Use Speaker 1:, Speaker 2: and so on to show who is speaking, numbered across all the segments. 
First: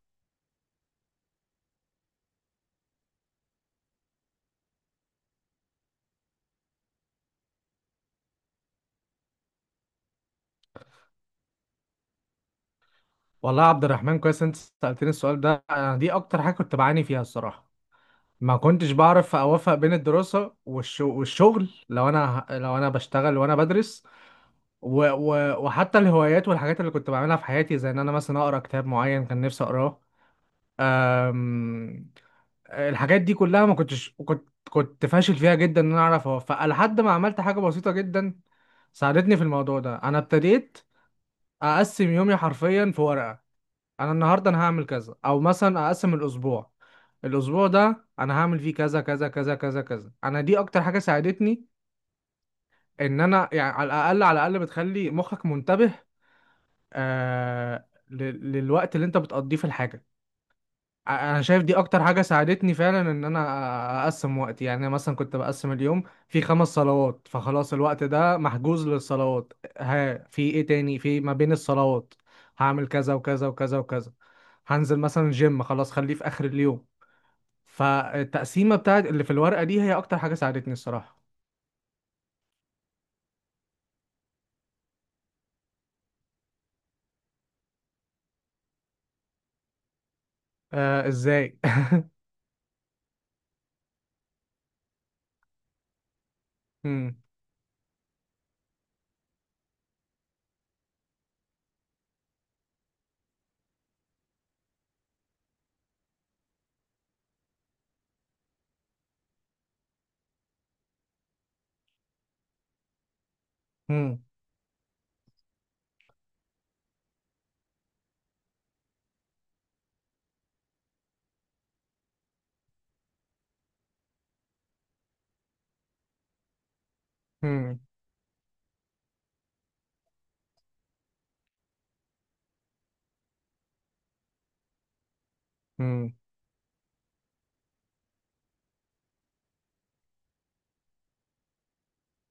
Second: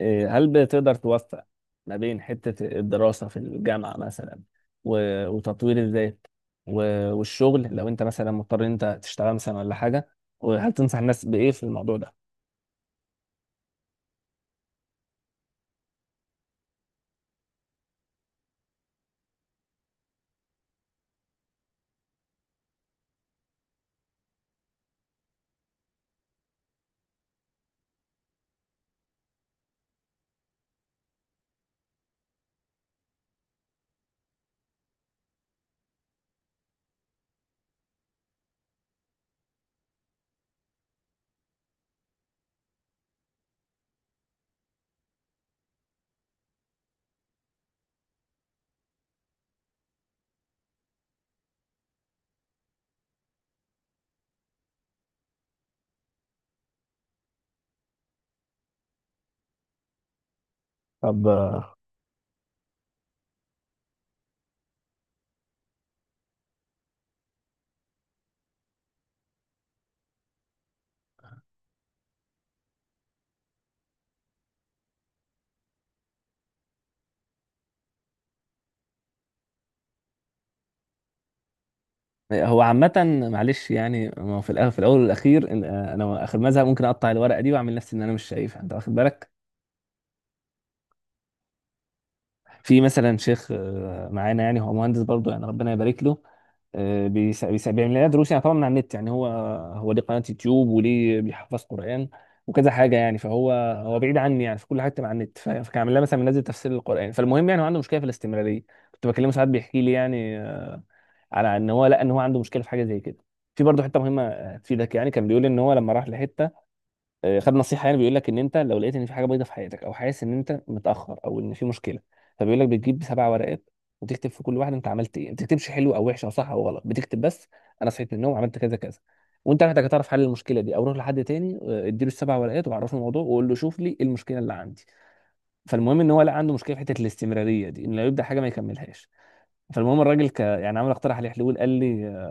Speaker 1: إيه، هل بتقدر توفق ما بين حتة الدراسة في الجامعة مثلا و- وتطوير الذات و- والشغل لو انت مثلا مضطر إن انت تشتغل مثلا ولا حاجة، وهل تنصح الناس بإيه في الموضوع ده؟
Speaker 2: والله يا عبد الرحمن، كويس انت سألتني السؤال ده. انا دي اكتر حاجة كنت بعاني فيها الصراحة. ما كنتش بعرف اوفق بين الدراسة والشغل لو انا بشتغل وانا بدرس. و... و... وحتى الهوايات والحاجات اللي كنت بعملها في حياتي، زي ان انا مثلا اقرا كتاب معين كان نفسي اقراه. أم... الحاجات دي كلها ما كنتش كنت فاشل فيها جدا ان انا اعرف اوفقها، لحد ما عملت حاجة بسيطة جدا ساعدتني في الموضوع ده. انا ابتديت اقسم يومي حرفيا في ورقة. انا النهارده انا هعمل كذا، او مثلا اقسم الاسبوع. الاسبوع ده انا هعمل فيه كذا كذا كذا كذا كذا. انا دي اكتر حاجه ساعدتني، ان انا يعني على الاقل على الاقل بتخلي مخك منتبه، للوقت اللي انت بتقضيه في الحاجه.
Speaker 1: طب
Speaker 2: انا شايف دي اكتر حاجه ساعدتني فعلا، ان انا اقسم وقتي. يعني انا مثلا كنت بقسم اليوم في خمس صلوات، فخلاص الوقت ده محجوز للصلوات. في ايه تاني في ما بين الصلوات؟ هعمل كذا وكذا وكذا وكذا. هنزل مثلا جيم، خلاص خليه في اخر اليوم. فالتقسيمه بتاعت اللي في الورقه دي هي اكتر حاجه ساعدتني الصراحه.
Speaker 1: هو عامة، معلش يعني ما هو في الأول والأخير، أنا آخر مزهق ممكن أقطع الورقة دي وأعمل نفسي إن أنا مش شايفها. أنت واخد بالك؟
Speaker 2: آه، ازاي؟
Speaker 1: في مثلا شيخ معانا، يعني هو مهندس برضه، يعني ربنا يبارك له.
Speaker 2: هم،
Speaker 1: بيعمل لنا دروس يعني، طبعا من على النت. يعني هو، هو ليه قناة يوتيوب وليه بيحفظ قرآن وكذا حاجة، يعني فهو، هو بعيد عني يعني في كل حتة مع النت، فكان عامل لها مثلا منزل تفسير القرآن. فالمهم يعني هو عنده مشكلة في الاستمرارية. كنت بكلمه ساعات بيحكي لي يعني، على ان هو، لا ان هو عنده مشكلة في حاجة زي كده. في برضه حتة مهمة
Speaker 2: هم،
Speaker 1: تفيدك، يعني كان بيقول ان هو لما راح لحتة. خد نصيحه، يعني بيقول لك ان انت لو لقيت ان في حاجه بيضه في حياتك او حاسس ان انت متاخر او ان في مشكله، فبيقول لك بتجيب سبع ورقات وتكتب في كل واحده انت عملت ايه. ما بتكتبش حلو او وحش او صح او غلط، بتكتب بس
Speaker 2: هم،
Speaker 1: انا صحيت من النوم عملت كذا كذا. وانت محتاج تعرف حل المشكله دي او روح لحد تاني، اديله السبع ورقات وعرفه الموضوع وقول له شوف لي إيه المشكله اللي عندي. فالمهم ان
Speaker 2: هم،
Speaker 1: هو لقى عنده مشكله في حته الاستمراريه دي، ان لو يبدا حاجه ما يكملهاش. فالمهم الراجل يعني عمل، اقترح عليه حلول. قال لي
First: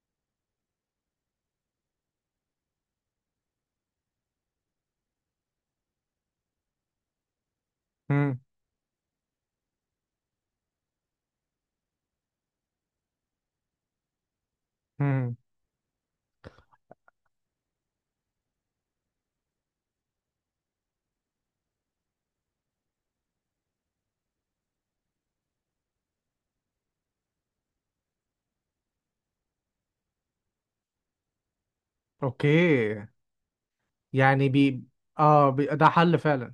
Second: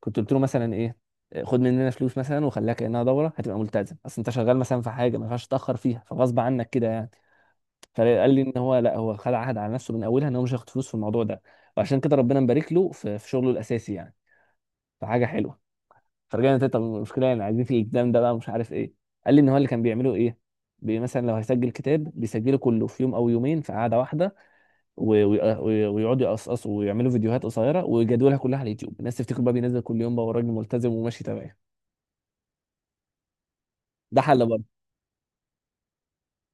Speaker 1: كنت قلت له مثلا ايه، خد مننا فلوس مثلا وخليها كانها دوره هتبقى ملتزم، اصل انت شغال مثلا في حاجه ما ينفعش تتاخر فيها فغصب عنك كده يعني. فقال
Speaker 2: هم،
Speaker 1: لي ان هو لا، هو خد عهد على نفسه من اولها ان هو مش هياخد فلوس في الموضوع ده. وعشان كده ربنا مبارك له في شغله الاساسي يعني، فحاجه
Speaker 2: هم.
Speaker 1: حلوه. فرجعنا تاني، طب المشكله يعني عايزين في الالتزام ده بقى مش عارف ايه. قال لي ان هو اللي كان بيعمله ايه، مثلا لو هيسجل كتاب بيسجله كله في يوم او يومين في قعده واحده، و- و- و- ويقعدوا يقصقصوا ويعملوا فيديوهات قصيره ويجدولها كلها على اليوتيوب، الناس تفتكر بقى بينزل كل يوم بقى والراجل ملتزم وماشي تمام.
Speaker 2: اوكي.
Speaker 1: ده حل
Speaker 2: يعني
Speaker 1: برضه.
Speaker 2: ده حل فعلا.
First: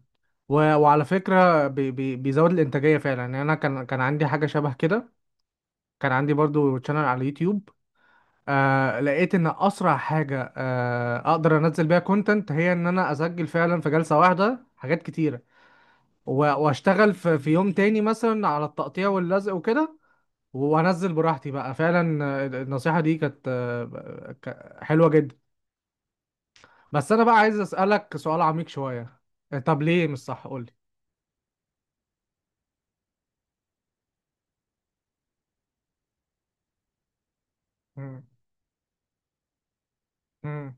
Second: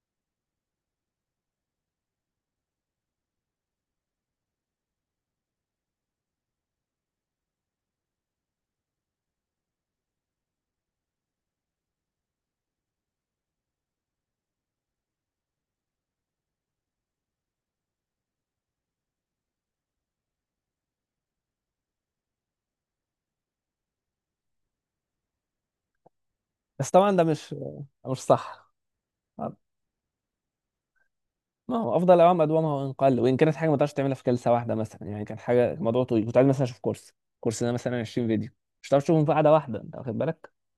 Speaker 2: وعلى فكرة بيزود الإنتاجية فعلا. يعني أنا كان عندي حاجة شبه كده. كان عندي برضو شانل على اليوتيوب. لقيت إن أسرع حاجة أقدر أنزل بيها كونتنت، هي إن أنا أسجل فعلا في جلسة واحدة حاجات كتيرة وأشتغل في يوم تاني مثلا على التقطيع واللزق وكده، وأنزل براحتي بقى فعلا. النصيحة دي كانت حلوة جدا.
Speaker 1: بس طبعا
Speaker 2: بس
Speaker 1: ده
Speaker 2: أنا بقى
Speaker 1: مش،
Speaker 2: عايز
Speaker 1: مش
Speaker 2: أسألك سؤال عميق
Speaker 1: صح.
Speaker 2: شوية. طب ليه مش صح؟ قولي.
Speaker 1: ما هو افضل اوام ادومها وان قل، وان كانت حاجه ما تقدرش تعملها في جلسه واحده. مثلا يعني كان حاجه موضوع طويل، كنت عايز مثلا اشوف كورس، كورس ده مثلا
Speaker 2: مم.
Speaker 1: 20 فيديو، مش هتعرف تشوفهم في قعده واحده، انت واخد بالك.
Speaker 2: مم.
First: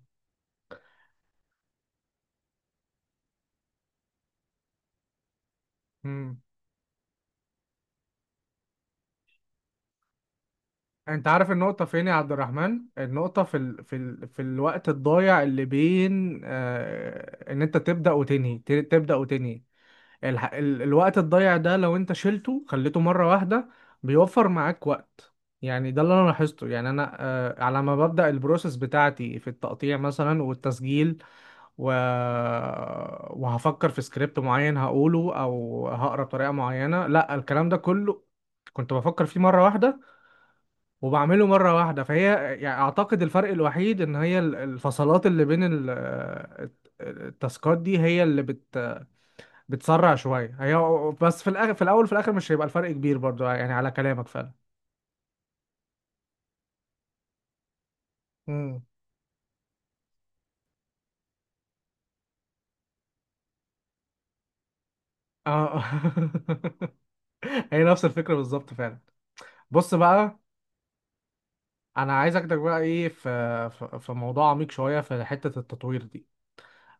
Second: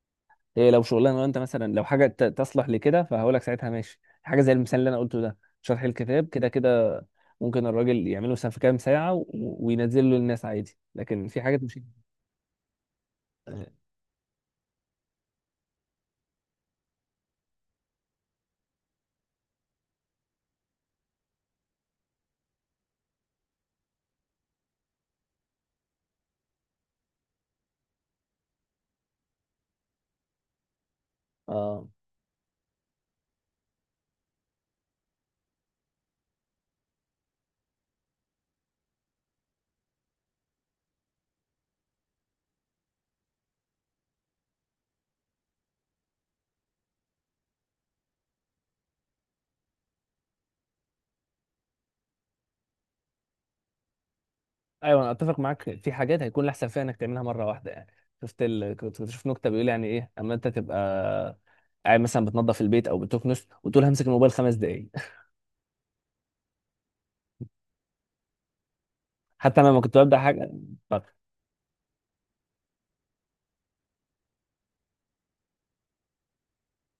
Speaker 1: هي لو شغلانه انت مثلا، لو حاجه تصلح لكده، فهقول لك ساعتها ماشي، حاجه زي المثال اللي انا قلته ده، شرح الكتاب
Speaker 2: مم.
Speaker 1: كده كده ممكن الراجل يعمله مثلا في كام ساعه وينزله للناس عادي.
Speaker 2: انت
Speaker 1: لكن في
Speaker 2: عارف
Speaker 1: حاجات مش،
Speaker 2: النقطة فين يا عبد الرحمن؟ النقطة في الوقت الضايع اللي بين ان انت تبدأ وتنهي، تبدأ وتنهي. الوقت الضايع ده لو انت شلته خليته مرة واحدة بيوفر معاك وقت. يعني ده اللي انا لاحظته. يعني انا على ما ببدأ البروسيس بتاعتي في التقطيع مثلا والتسجيل،
Speaker 1: اه.
Speaker 2: و... وهفكر في سكريبت معين هقوله، او هقرا بطريقه معينه، لا الكلام ده كله كنت بفكر فيه مره واحده وبعمله مره واحده. فهي يعني اعتقد الفرق الوحيد ان هي الفصلات اللي بين التاسكات دي هي اللي بتسرع شويه هي. بس في الاخر، في الاول في الاخر، مش هيبقى الفرق كبير برضو يعني على كلامك فعلا.
Speaker 1: ايوه، انا اتفق معاك في حاجات هيكون الاحسن فيها انك تعملها مره واحده يعني.
Speaker 2: امم،
Speaker 1: كنت بشوف نكته بيقول يعني ايه اما انت تبقى قاعد مثلا بتنظف البيت او بتكنس وتقول همسك الموبايل خمس دقائق.
Speaker 2: اه. هي نفس الفكره بالظبط فعلا.
Speaker 1: حتى انا لما
Speaker 2: بص
Speaker 1: كنت ببدا
Speaker 2: بقى،
Speaker 1: حاجه. طب
Speaker 2: انا عايز اخدك بقى ايه، في موضوع عميق شويه في حته التطوير دي.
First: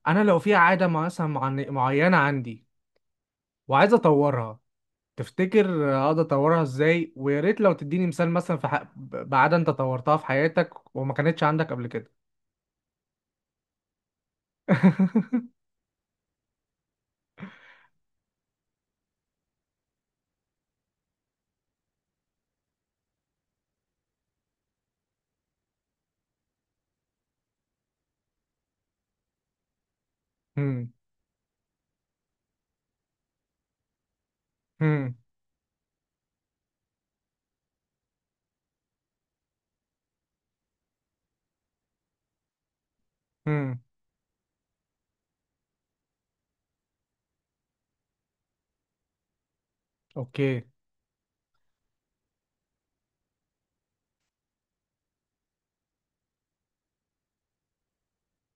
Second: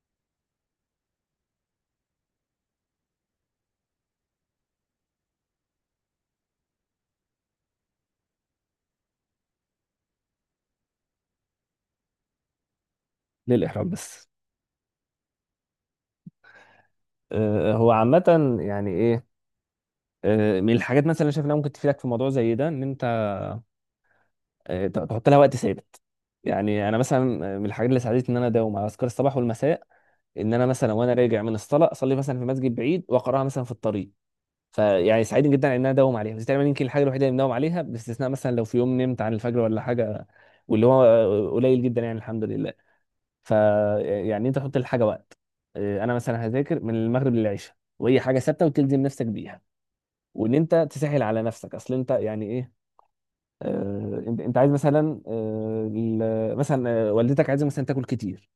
Speaker 2: انا لو في عاده مثلا معينه عندي وعايز اطورها، تفتكر اقدر اطورها ازاي؟ ويا ريت لو تديني مثال مثلا بعاده انت طورتها في حياتك وما كانتش عندك قبل كده.
Speaker 1: ليه الاحراج بس. هو عامه يعني ايه، من الحاجات مثلا اللي شايف انها ممكن تفيدك في موضوع زي ده ان انت تحط لها وقت ثابت. يعني انا مثلا، من الحاجات اللي ساعدتني ان انا اداوم على اذكار الصباح والمساء، ان انا مثلا
Speaker 2: هم،
Speaker 1: وانا راجع من الصلاه اصلي مثلا في مسجد بعيد واقراها مثلا في الطريق،
Speaker 2: هم،
Speaker 1: فيعني سعيد جدا ان انا اداوم عليها. بس تقريبا يمكن الحاجه الوحيده اللي بنداوم عليها، باستثناء مثلا لو في يوم نمت عن الفجر ولا حاجه، واللي هو قليل جدا يعني الحمد لله. ف
Speaker 2: هم.
Speaker 1: يعني انت حط للحاجه وقت. اه، انا مثلا هذاكر من المغرب للعشاء، وهي حاجه ثابته وتلزم نفسك بيها. وان
Speaker 2: اوكي.
Speaker 1: انت تسهل على نفسك، اصل انت يعني ايه، انت، عايز مثلا، مثلا والدتك عايزه مثلا تاكل كتير،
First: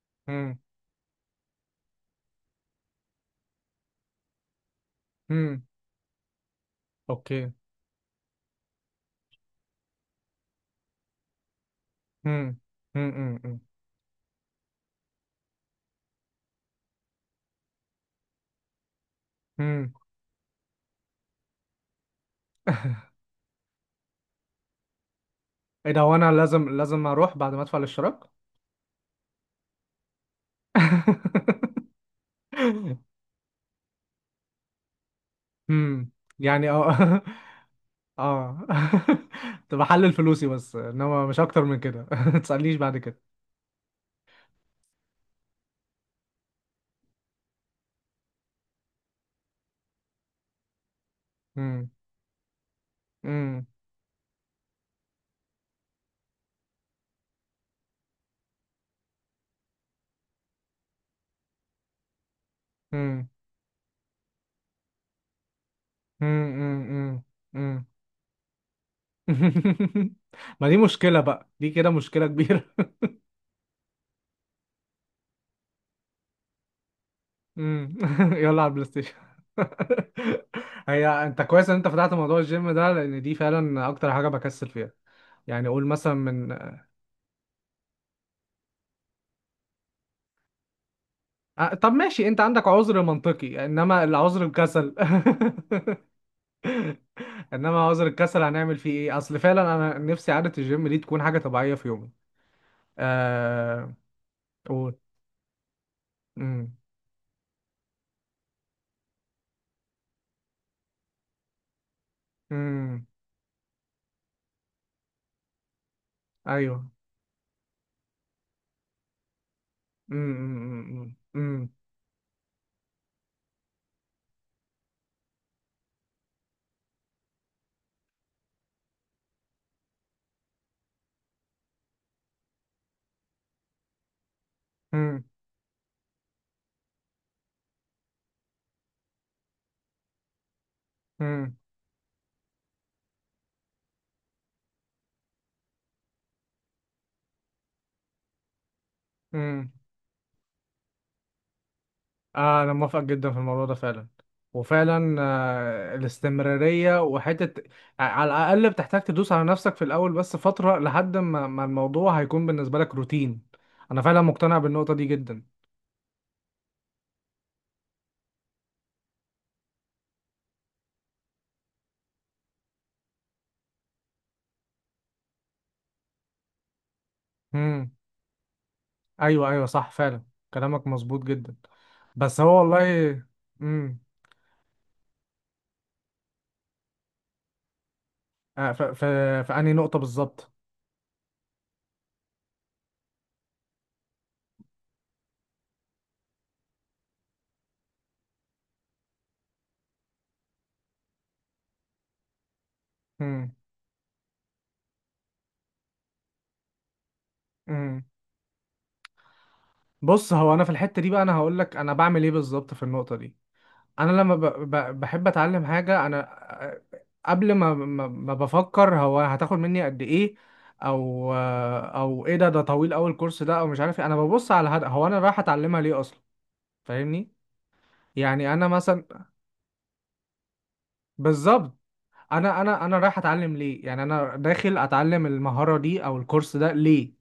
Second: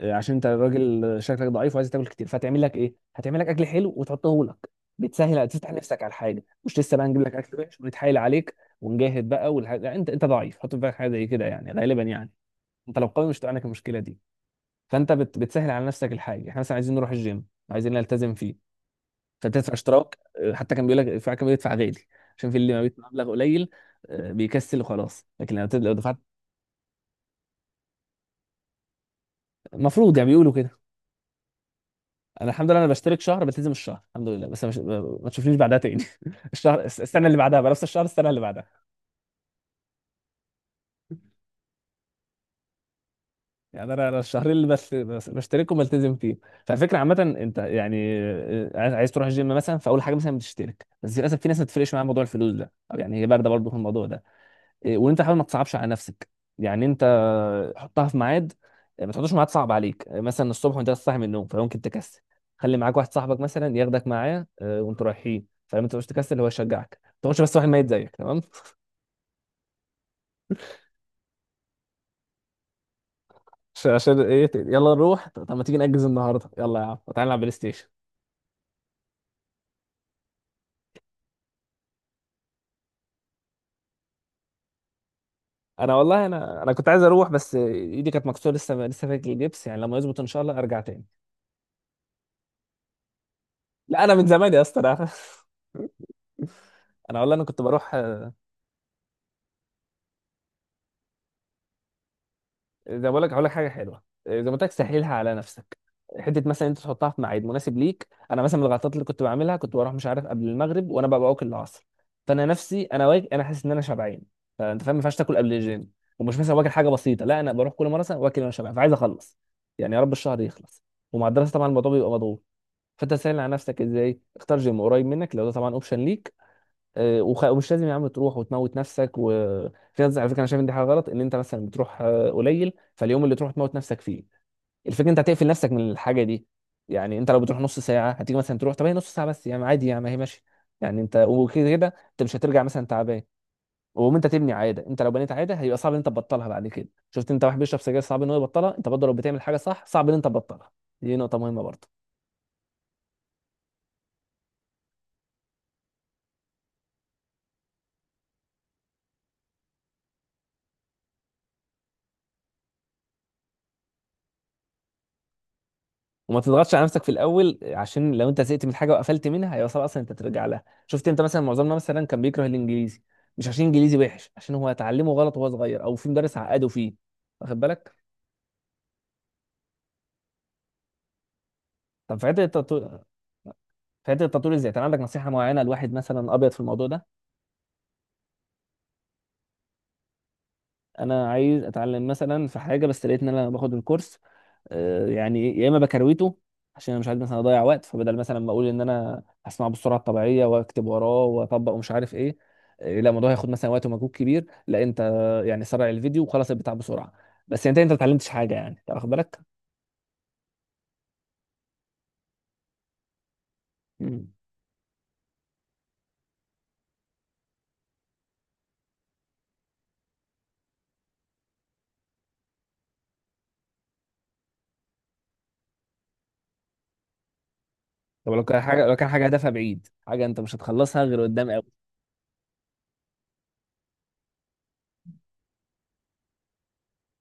Speaker 1: عشان انت
Speaker 2: هم،
Speaker 1: راجل شكلك ضعيف وعايز تاكل كتير، فهتعمل لك ايه، هتعمل لك اكل حلو وتحطه لك. بتسهل
Speaker 2: هم.
Speaker 1: تفتح نفسك على الحاجه، مش لسه بقى نجيب لك
Speaker 2: اوكي.
Speaker 1: اكل وحش ونتحايل عليك ونجاهد بقى والحاجة. لا، انت، انت ضعيف حط في بالك حاجه زي كده يعني غالبا يعني،
Speaker 2: هم،
Speaker 1: انت لو
Speaker 2: هم،
Speaker 1: قوي
Speaker 2: هم،
Speaker 1: مش هتبقى
Speaker 2: هم.
Speaker 1: عندك المشكله دي. فانت بتسهل على نفسك الحاجه. احنا مثلا عايزين نروح الجيم، عايزين نلتزم فيه، فبتدفع
Speaker 2: هم.
Speaker 1: اشتراك. اه، حتى كان بيقول لك، في كان بيدفع غالي عشان في اللي ما بيدفع مبلغ قليل اه، بيكسل وخلاص. لكن لو تد-
Speaker 2: ايه
Speaker 1: لو
Speaker 2: ده، هو
Speaker 1: دفعت
Speaker 2: انا لازم لازم اروح بعد ما ادفع الاشتراك؟
Speaker 1: المفروض يعني بيقولوا كده. انا الحمد لله انا بشترك شهر بلتزم الشهر الحمد لله، بس مش... ما تشوفنيش بعدها تاني.
Speaker 2: امم. يعني
Speaker 1: الشهر
Speaker 2: اه.
Speaker 1: السنه اللي بعدها بقى نفس الشهر السنه اللي بعدها.
Speaker 2: اه. تبقى حل الفلوسي بس، انما مش اكتر من كده. ما تسألنيش بعد كده.
Speaker 1: يعني انا، انا الشهرين اللي بشتركهم بلتزم فيهم. فالفكره عامه، انت يعني عايز تروح الجيم مثلا، فاول حاجه مثلا بتشترك، بس للاسف في ناس ما
Speaker 2: امم.
Speaker 1: بتفرقش معاها موضوع الفلوس ده، أو يعني هي بارده
Speaker 2: امم.
Speaker 1: برضه في الموضوع ده. إيه، وان انت حاول ما تصعبش على نفسك. يعني انت حطها في ميعاد. إيه، ما تحطوش ميعاد صعب عليك. إيه، مثلا الصبح وانت لسه صاحي من النوم فممكن تكسل. خلي معاك واحد
Speaker 2: امم.
Speaker 1: صاحبك مثلا ياخدك معاه وانتوا رايحين، فلما تبقاش تكسل هو
Speaker 2: امم.
Speaker 1: يشجعك. ما
Speaker 2: امم.
Speaker 1: تقعدش بس واحد ميت زيك تمام.
Speaker 2: امم. ما دي مشكلة بقى، دي كده مشكلة كبيرة.
Speaker 1: عشان ايه، يلا نروح، طب ما تيجي نأجز النهارده، يلا يا عم تعالى نلعب بلاي ستيشن.
Speaker 2: امم. يلا على البلاي ستيشن. هي انت كويس ان انت فتحت موضوع الجيم ده، لان دي فعلا اكتر حاجة بكسل فيها. يعني قول
Speaker 1: انا
Speaker 2: مثلا
Speaker 1: والله
Speaker 2: من
Speaker 1: انا، كنت عايز اروح بس ايدي كانت مكسوره، لسه لسه فيها الجبس، يعني لما يظبط ان شاء الله ارجع تاني.
Speaker 2: آه، طب ماشي، انت عندك عذر منطقي،
Speaker 1: لا
Speaker 2: انما
Speaker 1: انا من
Speaker 2: العذر
Speaker 1: زمان يا اسطى
Speaker 2: الكسل.
Speaker 1: انا. انا والله انا كنت
Speaker 2: انما
Speaker 1: بروح
Speaker 2: عذر الكسل هنعمل فيه ايه؟ اصل فعلا انا نفسي عادة الجيم دي تكون حاجة طبيعية في يومي.
Speaker 1: زي ما بقول لك. هقول لك حاجه
Speaker 2: آه،
Speaker 1: حلوه، زي ما قلت لك
Speaker 2: قول.
Speaker 1: سهلها على نفسك. حته مثلا انت
Speaker 2: امم.
Speaker 1: تحطها في ميعاد مناسب ليك. انا مثلا من الغلطات اللي كنت بعملها كنت بروح، مش عارف، قبل المغرب وانا ببقى واكل العصر، فانا نفسي،
Speaker 2: امم.
Speaker 1: انا واجي انا حاسس ان انا شبعان. فانت فاهم، ما ينفعش تاكل قبل الجيم. ومش مثلا واكل حاجه
Speaker 2: ايوه.
Speaker 1: بسيطه، لا انا بروح كل مره مثلا واكل وانا شبعان، فعايز اخلص. يعني يا رب
Speaker 2: امم.
Speaker 1: الشهر يخلص.
Speaker 2: امم.
Speaker 1: ومع الدراسه طبعا
Speaker 2: امم.
Speaker 1: الموضوع بيبقى مضغوط. فانت سهل على نفسك ازاي، اختار جيم قريب منك لو ده طبعا اوبشن ليك. ومش لازم يا عم تروح وتموت نفسك. وفي ناس، على فكره، انا شايف ان دي حاجه غلط، ان انت مثلا بتروح قليل فاليوم اللي تروح تموت نفسك فيه. الفكره انت هتقفل نفسك من الحاجه دي. يعني انت لو بتروح نص ساعه، هتيجي مثلا تروح، طب هي نص ساعه بس يعني عادي يعني ما هي ماشي. يعني انت
Speaker 2: امم.
Speaker 1: وكده كده انت مش هترجع مثلا تعبان. ومهم انت تبني عاده، انت لو بنيت عاده هيبقى صعب ان انت تبطلها بعد كده. شفت انت واحد بيشرب سجاير صعب ان هو يبطلها، انت برضه لو بتعمل حاجه
Speaker 2: امم.
Speaker 1: صح صعب ان انت تبطلها. دي نقطه مهمه برضه.
Speaker 2: آه، انا موافق جدا في الموضوع ده فعلا. وفعلا الاستمرارية وحتة، على الاقل بتحتاج تدوس على نفسك في الاول بس فترة لحد ما الموضوع هيكون بالنسبة لك روتين. انا فعلا مقتنع بالنقطة دي جدا.
Speaker 1: وما تضغطش على نفسك في الاول، عشان لو انت زهقت من حاجه وقفلت منها هيبقى صعب اصلا انت ترجع لها. شفت انت مثلا معظمنا مثلا كان بيكره الانجليزي، مش عشان انجليزي وحش، عشان هو اتعلمه غلط وهو صغير او في مدرس عقده فيه. واخد بالك؟
Speaker 2: ايوه، ايوه، صح فعلا، كلامك مظبوط جدا.
Speaker 1: طب في حته
Speaker 2: بس هو
Speaker 1: التطوير،
Speaker 2: والله. امم.
Speaker 1: في حته التطوير ازاي، كان عندك نصيحه معينه لواحد مثلا ابيض في الموضوع ده؟
Speaker 2: في في انهي نقطه بالظبط؟
Speaker 1: انا عايز اتعلم مثلا في حاجه، بس لقيت ان انا باخد الكورس، يعني يا اما بكرويته عشان انا مش عايز مثلا اضيع وقت، فبدل مثلا ما اقول ان انا هسمعه بالسرعه الطبيعيه واكتب وراه واطبق ومش عارف ايه، لا الموضوع هياخد
Speaker 2: امم.
Speaker 1: مثلا وقت ومجهود كبير، لا انت يعني سرع الفيديو وخلص البتاع بسرعه، بس انت، انت ما
Speaker 2: امم.
Speaker 1: اتعلمتش حاجه، يعني انت واخد بالك.
Speaker 2: بص، هو انا في الحته دي بقى انا هقول لك انا بعمل ايه بالظبط في النقطه دي. انا
Speaker 1: مم.
Speaker 2: لما بحب اتعلم حاجه انا، آه، قبل ما بفكر هو هتاخد مني قد ايه، او ايه، ده طويل قوي الكورس ده، او مش عارف ايه، انا ببص على الهدف. هو انا رايح اتعلمها ليه اصلا؟ فاهمني.
Speaker 1: طب لو
Speaker 2: يعني
Speaker 1: كان
Speaker 2: انا
Speaker 1: حاجه، لو كان حاجه
Speaker 2: مثلا
Speaker 1: هدفها بعيد، حاجه انت مش هتخلصها غير قدام.
Speaker 2: بالظبط، انا رايح اتعلم ليه؟ يعني انا داخل اتعلم المهاره دي او الكورس ده ليه؟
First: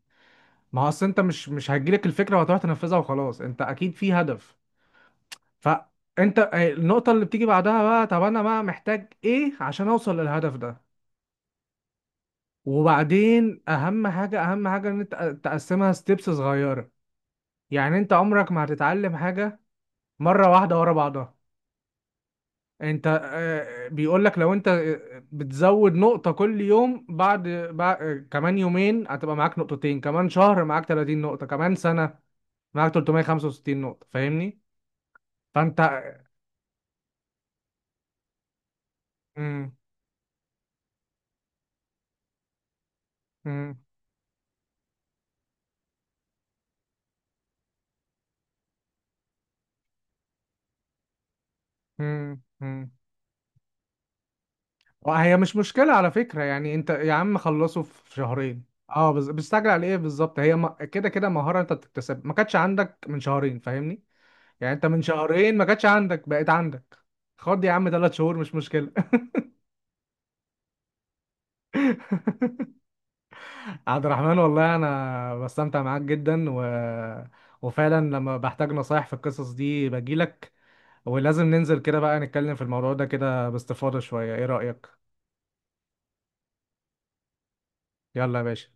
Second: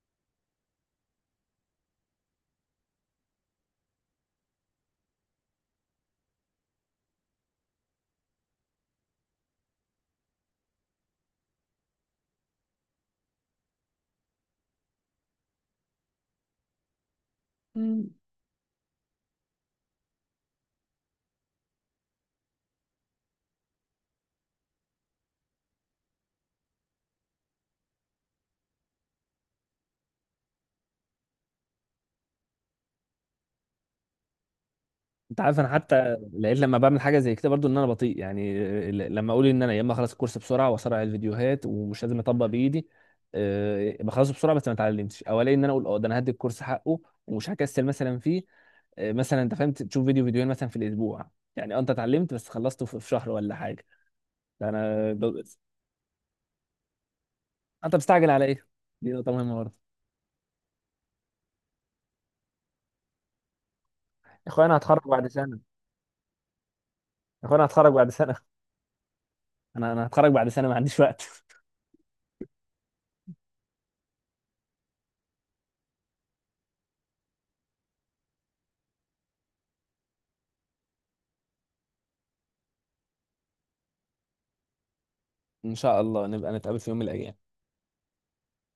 Speaker 2: ما هو اصل انت مش هتجيلك الفكره وهتروح تنفذها وخلاص، انت اكيد في هدف. فانت، النقطه اللي بتيجي بعدها بقى، طب انا بقى محتاج ايه عشان اوصل للهدف ده؟ وبعدين اهم حاجه اهم حاجه ان انت تقسمها ستيبس صغيره. يعني
Speaker 1: قوي.
Speaker 2: انت عمرك ما هتتعلم حاجه مره واحده ورا بعضها. انت، بيقول لك لو انت بتزود نقطة كل يوم، بعد كمان يومين هتبقى معاك نقطتين، كمان شهر معاك 30 نقطة، كمان سنة معاك 365 نقطة. فاهمني؟
Speaker 1: انت عارف، انا
Speaker 2: فانت،
Speaker 1: حتى لقيت لما بعمل حاجه زي كده برضو ان انا بطيء يعني. لما اقول ان انا
Speaker 2: مم،
Speaker 1: يا اما اخلص الكورس بسرعه واسرع الفيديوهات ومش لازم اطبق بايدي،
Speaker 2: مم،
Speaker 1: بخلصه بسرعه بس ما اتعلمتش، او الاقي ان انا اقول اه ده انا هدي الكورس حقه ومش هكسل مثلا فيه. مثلا انت فهمت تشوف فيديو فيديوهين مثلا في الاسبوع. يعني اه، انت اتعلمت،
Speaker 2: مم،
Speaker 1: بس خلصته
Speaker 2: مم.
Speaker 1: في شهر ولا حاجه. ده انا ب...
Speaker 2: وهي مش مشكلة على فكرة، يعني انت يا عم خلصه
Speaker 1: انت
Speaker 2: في
Speaker 1: بتستعجل على
Speaker 2: شهرين.
Speaker 1: ايه؟ دي
Speaker 2: اه،
Speaker 1: نقطه مهمه
Speaker 2: بتستعجل على
Speaker 1: برضه.
Speaker 2: ايه بالظبط؟ هي كده كده مهارة انت بتكتسب، ما كانتش عندك من شهرين فاهمني.
Speaker 1: يا اخويا
Speaker 2: يعني
Speaker 1: انا
Speaker 2: انت
Speaker 1: هتخرج
Speaker 2: من
Speaker 1: بعد سنه،
Speaker 2: شهرين ما كانتش عندك، بقت عندك.
Speaker 1: اخويا انا
Speaker 2: خد يا عم
Speaker 1: هتخرج بعد
Speaker 2: ثلاث
Speaker 1: سنه
Speaker 2: شهور مش مشكلة.
Speaker 1: انا هتخرج بعد سنه، ما عنديش وقت.
Speaker 2: عبد الرحمن، والله انا بستمتع معاك جدا، وفعلا لما بحتاج نصايح في القصص دي بجيلك. ولازم ننزل كده بقى نتكلم في الموضوع ده كده باستفاضة شوية، ايه رأيك؟
Speaker 1: ان شاء الله نبقى نتقابل في يوم من الايام.
Speaker 2: يلا يا باشا.